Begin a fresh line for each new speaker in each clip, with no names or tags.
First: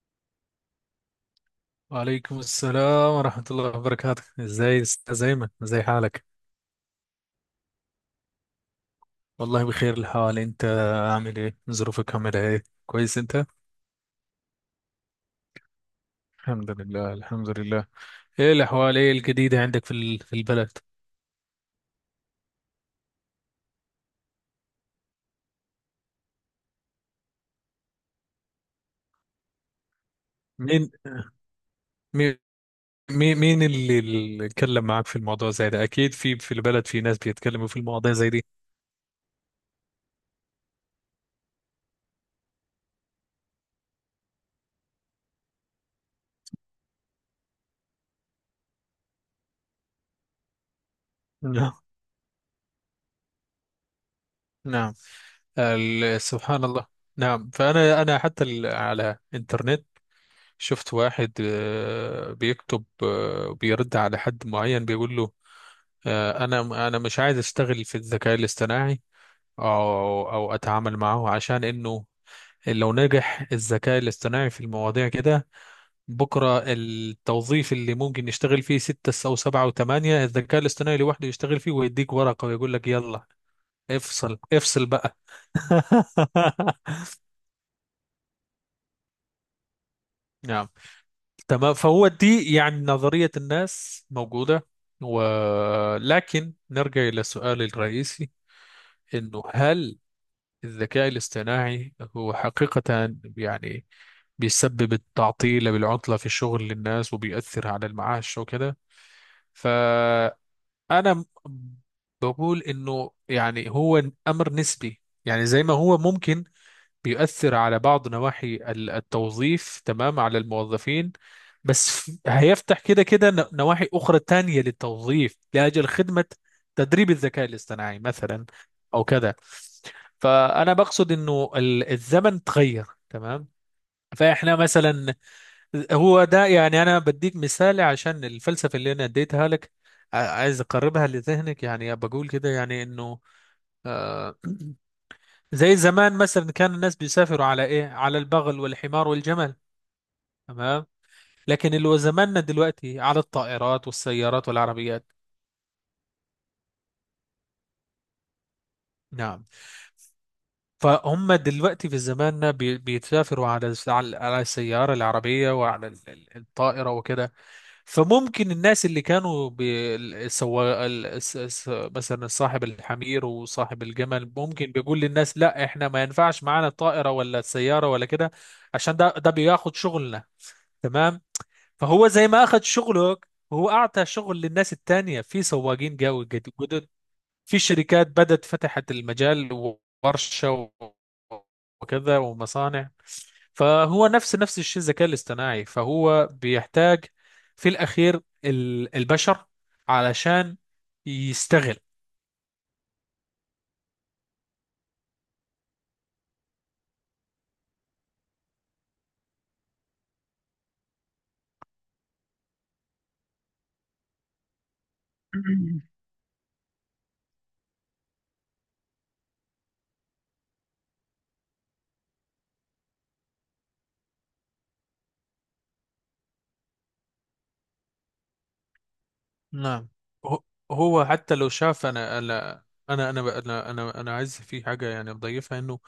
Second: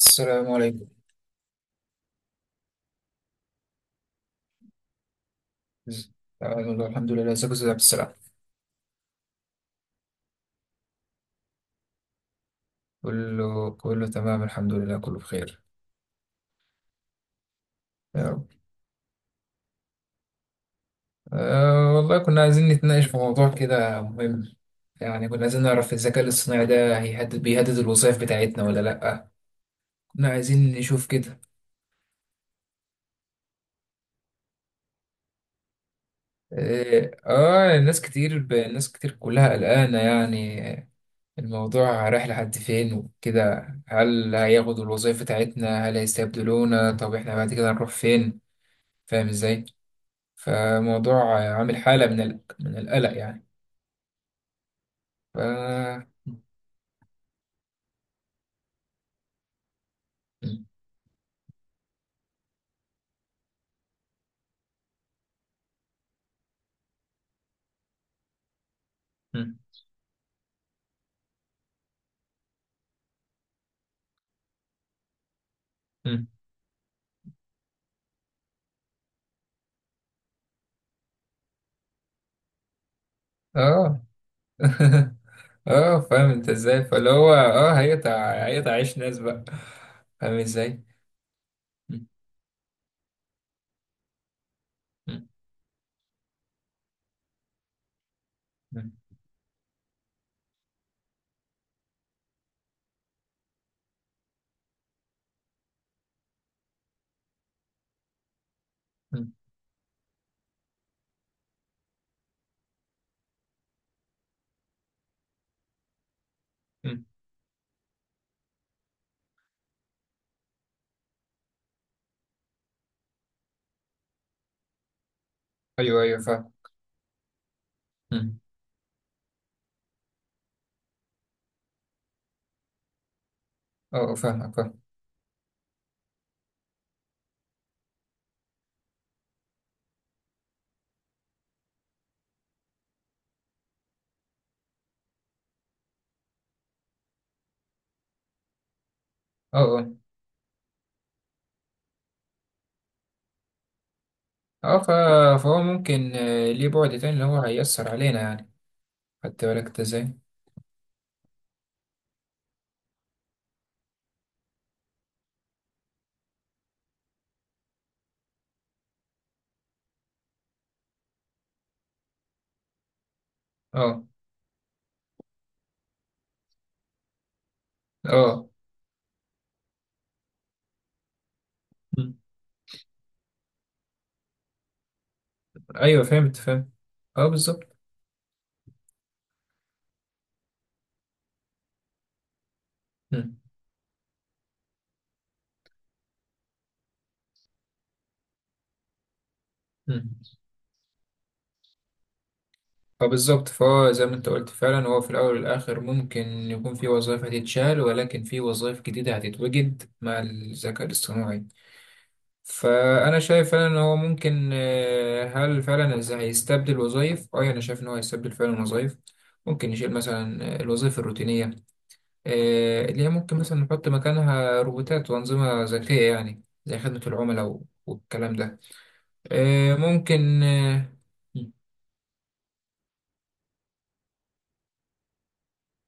السلام عليكم.
وعليكم السلام ورحمة الله وبركاته، ازاي استاذ ايمن؟ ازاي حالك؟
تمام والله الحمد لله، ازيك يا أستاذ عبد السلام؟
والله بخير الحال. انت عامل ايه؟ ظروفك عاملة ايه؟ كويس انت؟
كله تمام الحمد لله كله بخير.
الحمد لله، الحمد لله.
يا رب.
ايه الاحوال؟ ايه الجديدة عندك في البلد؟
أه والله كنا عايزين نتناقش في موضوع كده مهم، يعني كنا عايزين نعرف الذكاء الاصطناعي ده بيهدد الوظائف بتاعتنا ولا لأ، كنا عايزين
مين
نشوف كده.
مين مين اللي اتكلم معاك في الموضوع زي ده؟ اكيد في البلد في
اه،
ناس بيتكلموا في
آه، ناس
المواضيع زي
كتير
دي.
ناس كتير كلها قلقانة، يعني الموضوع رايح لحد فين وكده، هل هياخدوا الوظائف بتاعتنا؟ هل هيستبدلونا؟ طب احنا بعد كده هنروح فين؟ فاهم ازاي؟ فموضوع
نعم،
عامل حالة من القلق يعني.
نعم.
ف م-
سبحان الله. نعم. فانا حتى على انترنت شفت واحد بيكتب، بيرد على حد معين بيقول له: انا مش عايز اشتغل في الذكاء الاصطناعي
م-
او اتعامل معه، عشان انه لو نجح الذكاء الاصطناعي في المواضيع كده
م.
بكره التوظيف اللي ممكن يشتغل فيه ستة او سبعة او ثمانية، الذكاء الاصطناعي لوحده يشتغل فيه ويديك ورقة ويقول لك يلا
اه.
افصل افصل بقى.
اه، فاهم انت ازاي؟ فاللي هو اه هيقطع عيش ناس بقى، فاهم ازاي؟
تمام،
م-
فهو دي يعني نظرية الناس موجودة،
م-
ولكن نرجع إلى السؤال الرئيسي:
م-
إنه هل الذكاء الاصطناعي هو حقيقة يعني بيسبب التعطيل بالعطلة في الشغل للناس وبيأثر على المعاش وكده؟
م-
فأنا م- بقول إنه يعني هو أمر نسبي، يعني زي ما هو ممكن
م.
بيؤثر على بعض نواحي التوظيف، تمام، على الموظفين، بس هيفتح كده كده نواحي أخرى تانية للتوظيف لأجل
ايوه ايوه
خدمة
فاهم.
تدريب الذكاء الاصطناعي
م.
مثلا أو كده. فأنا بقصد إنه الزمن تغير، تمام.
اه، آه، فاهمك
فإحنا
فاهم
مثلا، هو ده يعني أنا بديك مثال عشان الفلسفة اللي أنا اديتها لك، عايز أقربها لذهنك، يعني بقول كده يعني إنه آه زي زمان مثلا كان الناس بيسافروا على ايه؟ على البغل والحمار والجمل،
اه اه
تمام. لكن اللي هو زماننا دلوقتي على الطائرات والسيارات والعربيات.
فهو ممكن آه، ليه بعد تاني اللي هو هيأثر علينا يعني،
نعم،
خدت بالك انت ازاي؟
فهم دلوقتي في زماننا بيتسافروا على السيارة العربية وعلى الطائرة وكده. فممكن الناس اللي كانوا بي- ال- سوا ال- الس- الس- مثلا صاحب الحمير وصاحب
اه
الجمل ممكن بيقول للناس: لا، احنا ما ينفعش معانا الطائرة ولا السيارة ولا كده،
اه.
عشان ده بياخد شغلنا، تمام. فهو
م.
زي ما اخذ شغلك هو اعطى شغل للناس التانية في سواقين
ايوه،
جو-
فهمت
جد-
فهمت
جدد
اه
في
بالظبط.
شركات بدت فتحت المجال، ورشة وكذا ومصانع.
م-
فهو نفس الشيء الذكاء الاصطناعي، فهو بيحتاج في الاخير البشر
م.
علشان يستغل.
فبالظبط، فهو زي ما انت قلت فعلا، هو في الأول والآخر ممكن يكون في وظائف هتتشال ولكن في وظائف جديدة هتتوجد مع الذكاء الاصطناعي. فأنا شايف فعلا إن هو ممكن آه، هل فعلا هيستبدل وظائف؟ أه يعني أنا شايف إن هو هيستبدل فعلا وظائف، ممكن يشيل مثلا آه، الوظائف الروتينية آه، اللي هي ممكن مثلا نحط مكانها روبوتات وأنظمة ذكية، يعني زي خدمة العملاء والكلام ده، آه،
نعم،
ممكن
هو
آه،.
هو حتى لو
م-
شاف، أنا عايز في حاجه يعني بضيفها، انه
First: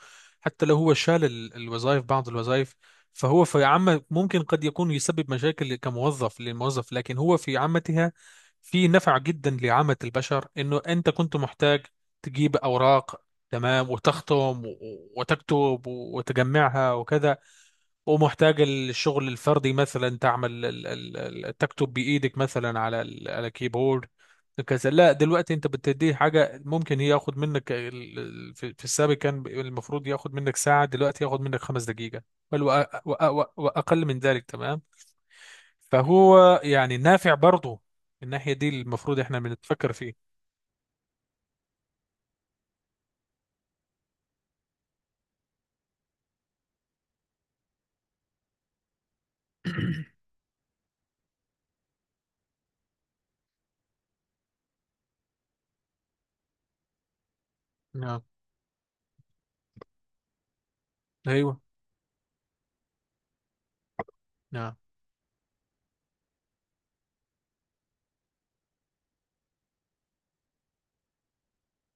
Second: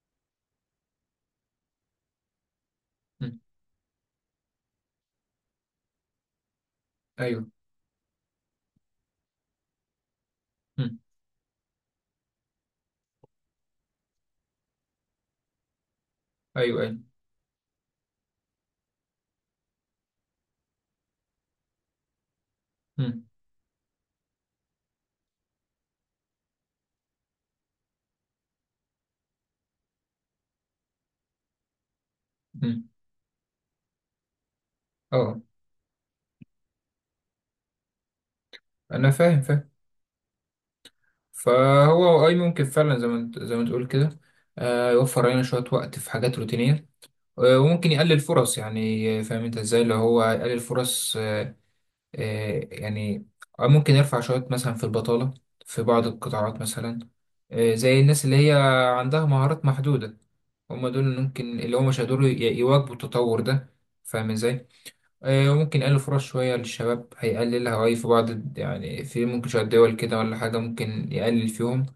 حتى لو هو شال الوظائف بعض الوظائف،
م-
فهو في عامة ممكن قد يكون يسبب مشاكل كموظف للموظف، لكن هو
أيوه.
في عامتها في نفع جدا لعامة البشر، انه
م-
انت كنت محتاج تجيب اوراق، تمام، وتختم وتكتب
أيوه
وتجمعها
أيوه.
وكذا، ومحتاج الشغل الفردي مثلا تعمل تكتب بإيدك مثلا على
م-
ال- على كيبورد كذا. لا، دلوقتي انت بتديه حاجة ممكن هي ياخد منك في السابق كان المفروض ياخد منك ساعة، دلوقتي ياخد منك 5 دقيقة، بل وأ-
م.
وأ- وأ- وأقل من ذلك، تمام.
اه،
فهو يعني نافع برضه، الناحية دي
انا
المفروض احنا
فاهم.
بنتفكر فيه.
فهو اي ممكن فعلا زي ما انت زي ما تقول كده، آه، يوفر علينا شويه وقت في حاجات روتينيه، آه، وممكن يقلل فرص يعني، آه، فاهم انت ازاي اللي هو يقلل فرص، آه، آه، يعني آه، ممكن يرفع شويه مثلا في البطاله في بعض القطاعات مثلا، آه، زي
نعم،
الناس اللي هي عندها مهارات محدوده، هم دول اللي ممكن
ايوه،
اللي هم مش هيقدروا يواكبوا التطور ده، فاهم ازاي؟
نعم،
آه، ممكن يقلل فرص شوية للشباب، هيقللها أي في بعض يعني في ممكن شوية دول كده ولا حاجة ممكن يقلل فيهم،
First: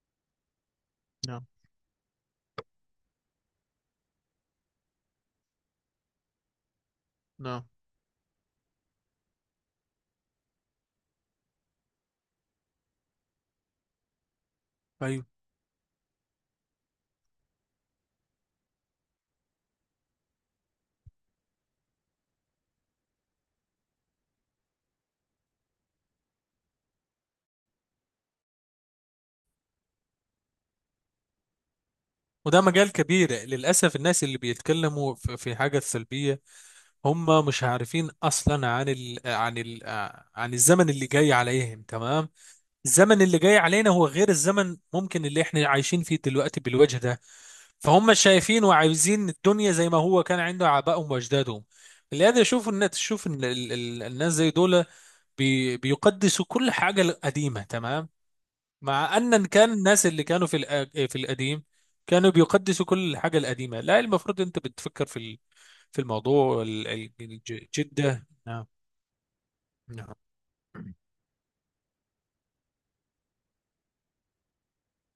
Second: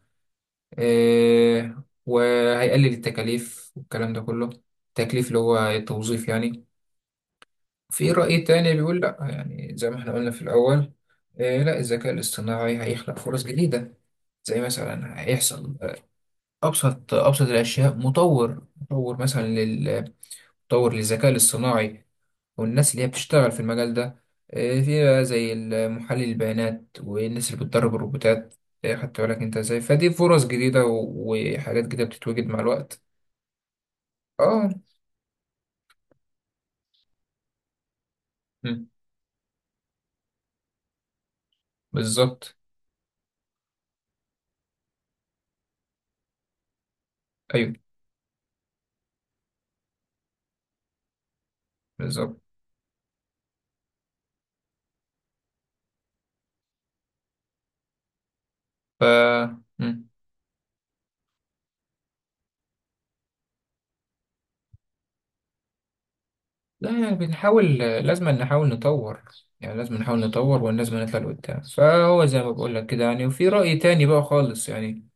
نعم،
آه، وهيقلل التكاليف والكلام ده كله. التكليف اللي هو التوظيف يعني.
نعم،
في رأي تاني بيقول لأ، يعني زي ما احنا قلنا في الأول، آه، لأ الذكاء الاصطناعي هيخلق فرص جديدة، زي مثلا
ايوه.
هيحصل آه، أبسط الأشياء، مطور مثلا مطور للذكاء الاصطناعي، والناس اللي هي بتشتغل في المجال ده، آه، في بقى زي محلل البيانات والناس اللي بتدرب الروبوتات، آه، خدت بالك انت ازاي؟ فدي فرص جديدة وحاجات جديدة بتتوجد مع
وده مجال
الوقت.
كبير، للأسف الناس اللي
اه.
بيتكلموا في حاجة سلبية هم مش عارفين اصلا
مم،
عن الزمن اللي جاي عليهم، تمام.
بالظبط.
الزمن اللي جاي علينا هو غير الزمن ممكن اللي احنا عايشين فيه دلوقتي بالوجه ده.
ايوه
فهم شايفين وعايزين الدنيا زي ما هو كان عنده آبائهم واجدادهم، لهذا
بالظبط.
يشوف الناس تشوف ان الناس زي دول بي بيقدسوا كل حاجة القديمة، تمام.
ف
مع ان كان
مم.
الناس اللي كانوا في القديم كانوا بيقدسوا كل الحاجة القديمة. لا، المفروض انت بتفكر في في الموضوع ال-
لا
ال-
يعني
الج-
بنحاول،
جدة
لازم
نعم.
نحاول نطور، يعني لازم
نعم،
نحاول نطور ولازم نطلع لقدام. فهو زي ما بقول لك كده يعني، وفي رأي تاني بقى خالص يعني،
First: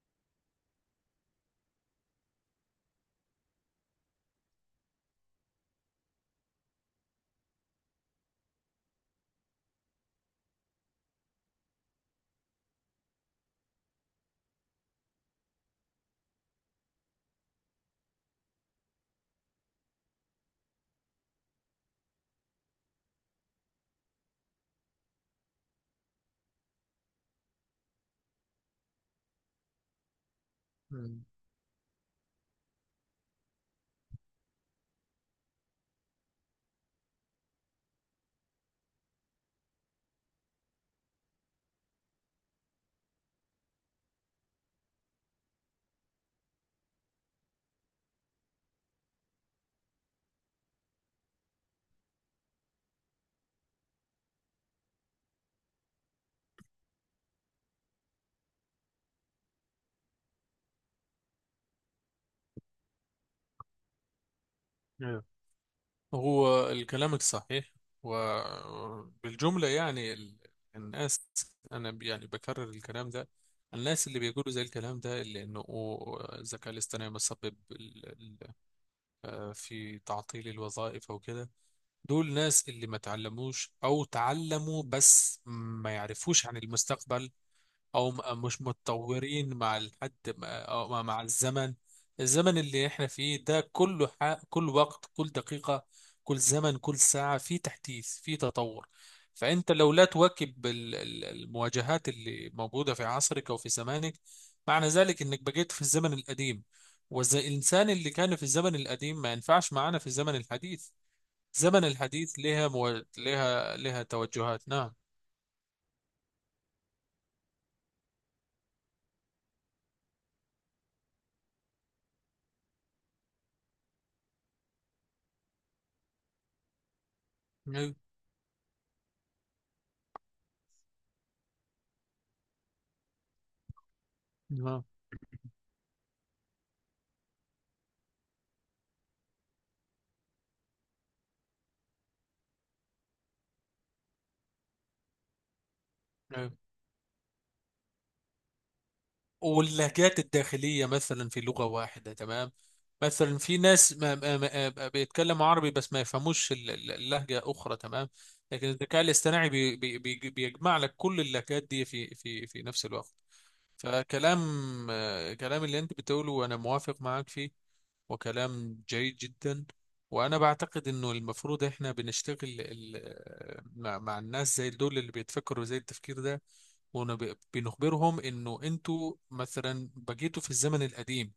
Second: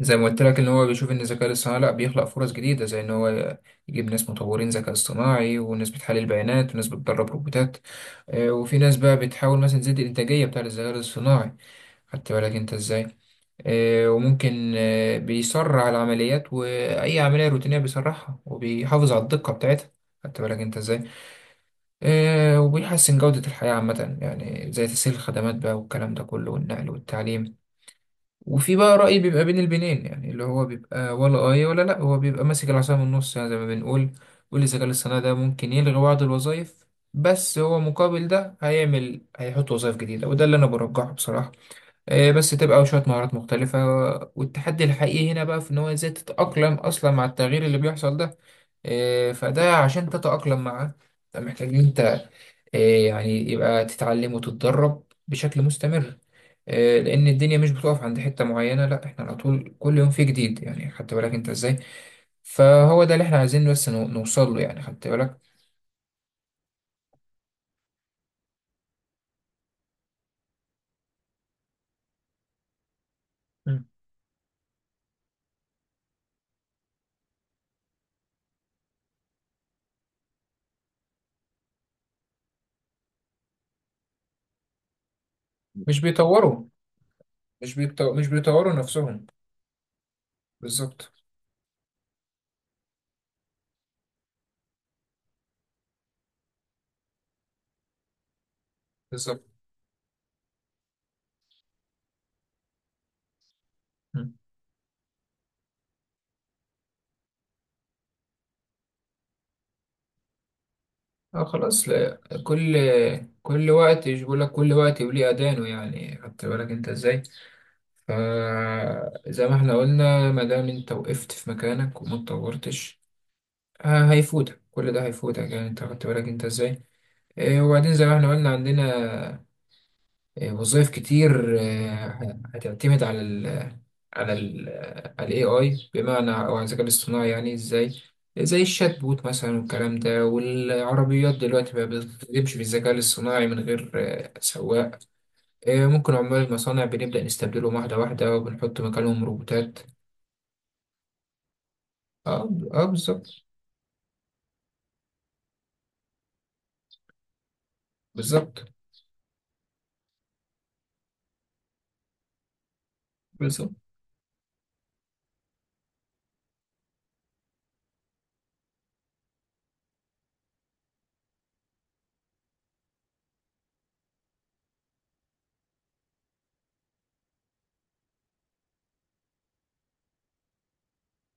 زي ما قلت لك ان هو بيشوف ان الذكاء الاصطناعي لا بيخلق فرص جديده، زي ان هو يجيب ناس مطورين ذكاء اصطناعي وناس بتحلل بيانات وناس بتدرب روبوتات، آه، وفي ناس بقى بتحاول مثلا تزيد الانتاجيه بتاعه الذكاء الاصطناعي، خدت بالك انت ازاي؟ آه، وممكن آه، بيسرع العمليات، واي عمليه روتينيه بيسرعها وبيحافظ على الدقه بتاعتها، خدت بالك انت ازاي؟ آه، وبيحسن جوده الحياه عامه يعني، زي تسهيل الخدمات بقى والكلام ده كله، والنقل والتعليم. وفي بقى رأي بيبقى بين البنين يعني، اللي هو بيبقى
مم.
ولا آية ولا لأ، هو بيبقى ماسك العصا من النص يعني زي ما بنقول. والذكاء الاصطناعي ده ممكن يلغي بعض الوظائف، بس هو مقابل ده هيعمل، هيحط وظائف جديدة، وده اللي أنا برجحه بصراحة، آه، بس تبقى شوية مهارات مختلفة. والتحدي الحقيقي هنا بقى في إن هو إزاي تتأقلم أصلا مع التغيير اللي بيحصل ده، آه، فده عشان تتأقلم معاه أنت محتاج إن أنت آه، يعني يبقى تتعلم وتتدرب بشكل مستمر، آه، لأن الدنيا مش بتقف عند حتة معينة، لا إحنا على طول كل يوم في جديد، يعني خدت بالك أنت إزاي؟ فهو ده اللي إحنا عايزين بس نوصل له يعني، خدت
نعم.
بالك؟
هو كلامك صحيح، وبالجملة يعني الناس أنا يعني بكرر الكلام ده،
مم.
الناس اللي بيقولوا زي الكلام ده اللي إنه الذكاء الاصطناعي مسبب في تعطيل الوظائف أو كده، دول ناس اللي ما تعلموش أو تعلموا بس ما
مش
يعرفوش عن
بيطوروا،
المستقبل، او
مش
مش
بيطوروا نفسهم.
متطورين مع الحد مع- أو مع
بالظبط
مع الزمن، الزمن اللي احنا فيه ده كله كل وقت كل دقيقة كل زمن كل ساعة في تحديث في تطور.
بالظبط.
فانت لو لا تواكب المواجهات اللي موجودة في عصرك او في زمانك، معنى ذلك انك بقيت في الزمن القديم، والانسان اللي كان في الزمن القديم ما ينفعش معانا في الزمن الحديث.
اه
زمن
خلاص، لا
الحديث لها
كل
مو...
كل
لها لها
وقت، مش بقول لك
توجهات،
كل
نعم.
وقت وليه اذانه يعني، خدت بالك انت ازاي؟ فزي ما احنا قلنا، ما دام انت وقفت في مكانك وما اتطورتش، هيفوتك كل ده، هيفوتك يعني انت، خدت بالك انت ازاي؟ إيه وبعدين
أيوة.
زي ما احنا قلنا عندنا آه، وظائف كتير آه، هتعتمد على ال على ال AI، بمعنى أو على الذكاء الاصطناعي، يعني إزاي؟ زي الشات بوت مثلا والكلام ده، والعربيات دلوقتي بقى بتمشي بالذكاء الاصطناعي من غير آه، سواق، آه، ممكن عمال
نعم،
المصانع بنبدأ نستبدلهم واحدة واحدة، وبنحط مكانهم روبوتات.
واللهجات الداخلية مثلا في لغة واحدة،
اه
تمام.
اه
مثلا
بالظبط.
في ناس ما بيتكلموا عربي بس ما يفهموش اللهجة أخرى، تمام.
بالظبط
لكن الذكاء الاصطناعي بي بي بي بيجمع لك كل اللهجات دي في نفس الوقت.
بالظبط
فكلام آه، كلام اللي انت بتقوله وانا موافق معاك فيه، وكلام جيد جدا. وانا بعتقد انه المفروض احنا بنشتغل مع الناس زي دول اللي بيتفكروا زي التفكير ده، وبنخبرهم انه انتوا مثلا بقيتوا في الزمن القديم،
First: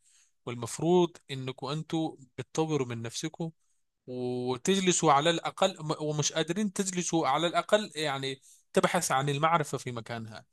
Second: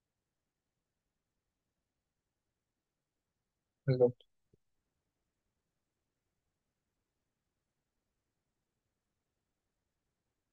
والمفروض انكم انتوا بتطوروا من نفسكم
بالظبط
وتجلسوا على الأقل، ومش قادرين تجلسوا على الأقل يعني تبحث عن المعرفة في مكانها.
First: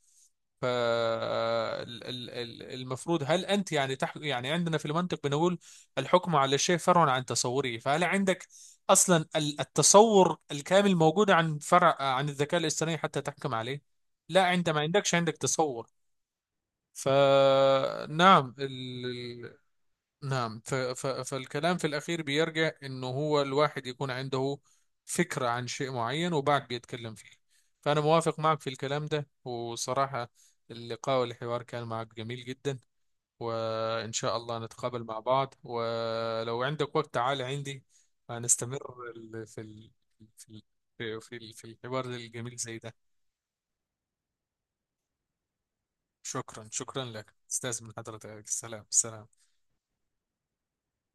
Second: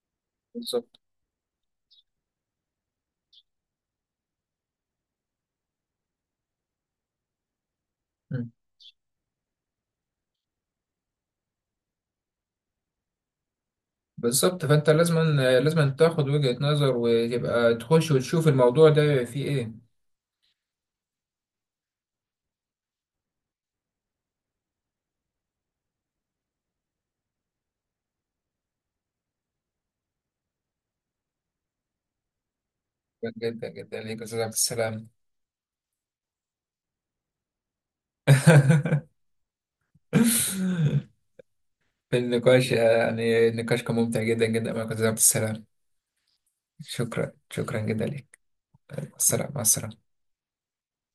بالظبط.
فالمفروض هل انت يعني عندنا في المنطق بنقول: الحكم على الشيء فرع عن تصوره، فهل
مم.
عندك اصلا التصور الكامل موجود عن فرع عن الذكاء الاصطناعي حتى تحكم عليه؟ لا،
بالظبط.
انت ما
فأنت
عندكش،
لازم
عندك تصور.
لازم تاخد وجهة نظر وتبقى تخش وتشوف
فنعم،
الموضوع ده فيه إيه.
نعم، فالكلام في الأخير بيرجع إنه هو الواحد يكون عنده فكرة عن شيء معين وبعد بيتكلم فيه. فأنا موافق معك في الكلام ده، وصراحة اللقاء والحوار كان معك جميل جدا،
جدا جدا
وإن
ليك يا
شاء
استاذ عبد
الله نتقابل
السلام.
مع بعض، ولو عندك وقت تعال عندي. هنستمر ال- في ال... في ال... في في في الحوار
في
الجميل
النقاش
زي ده.
يعني، النقاش كان ممتع جدا جدا معك يا استاذ عبد السلام.
شكرا، شكرا
شكرا،
لك
شكرا
استاذ، من
جدا
حضرتك
لك.
السلام، السلام.
السلام، مع السلامه.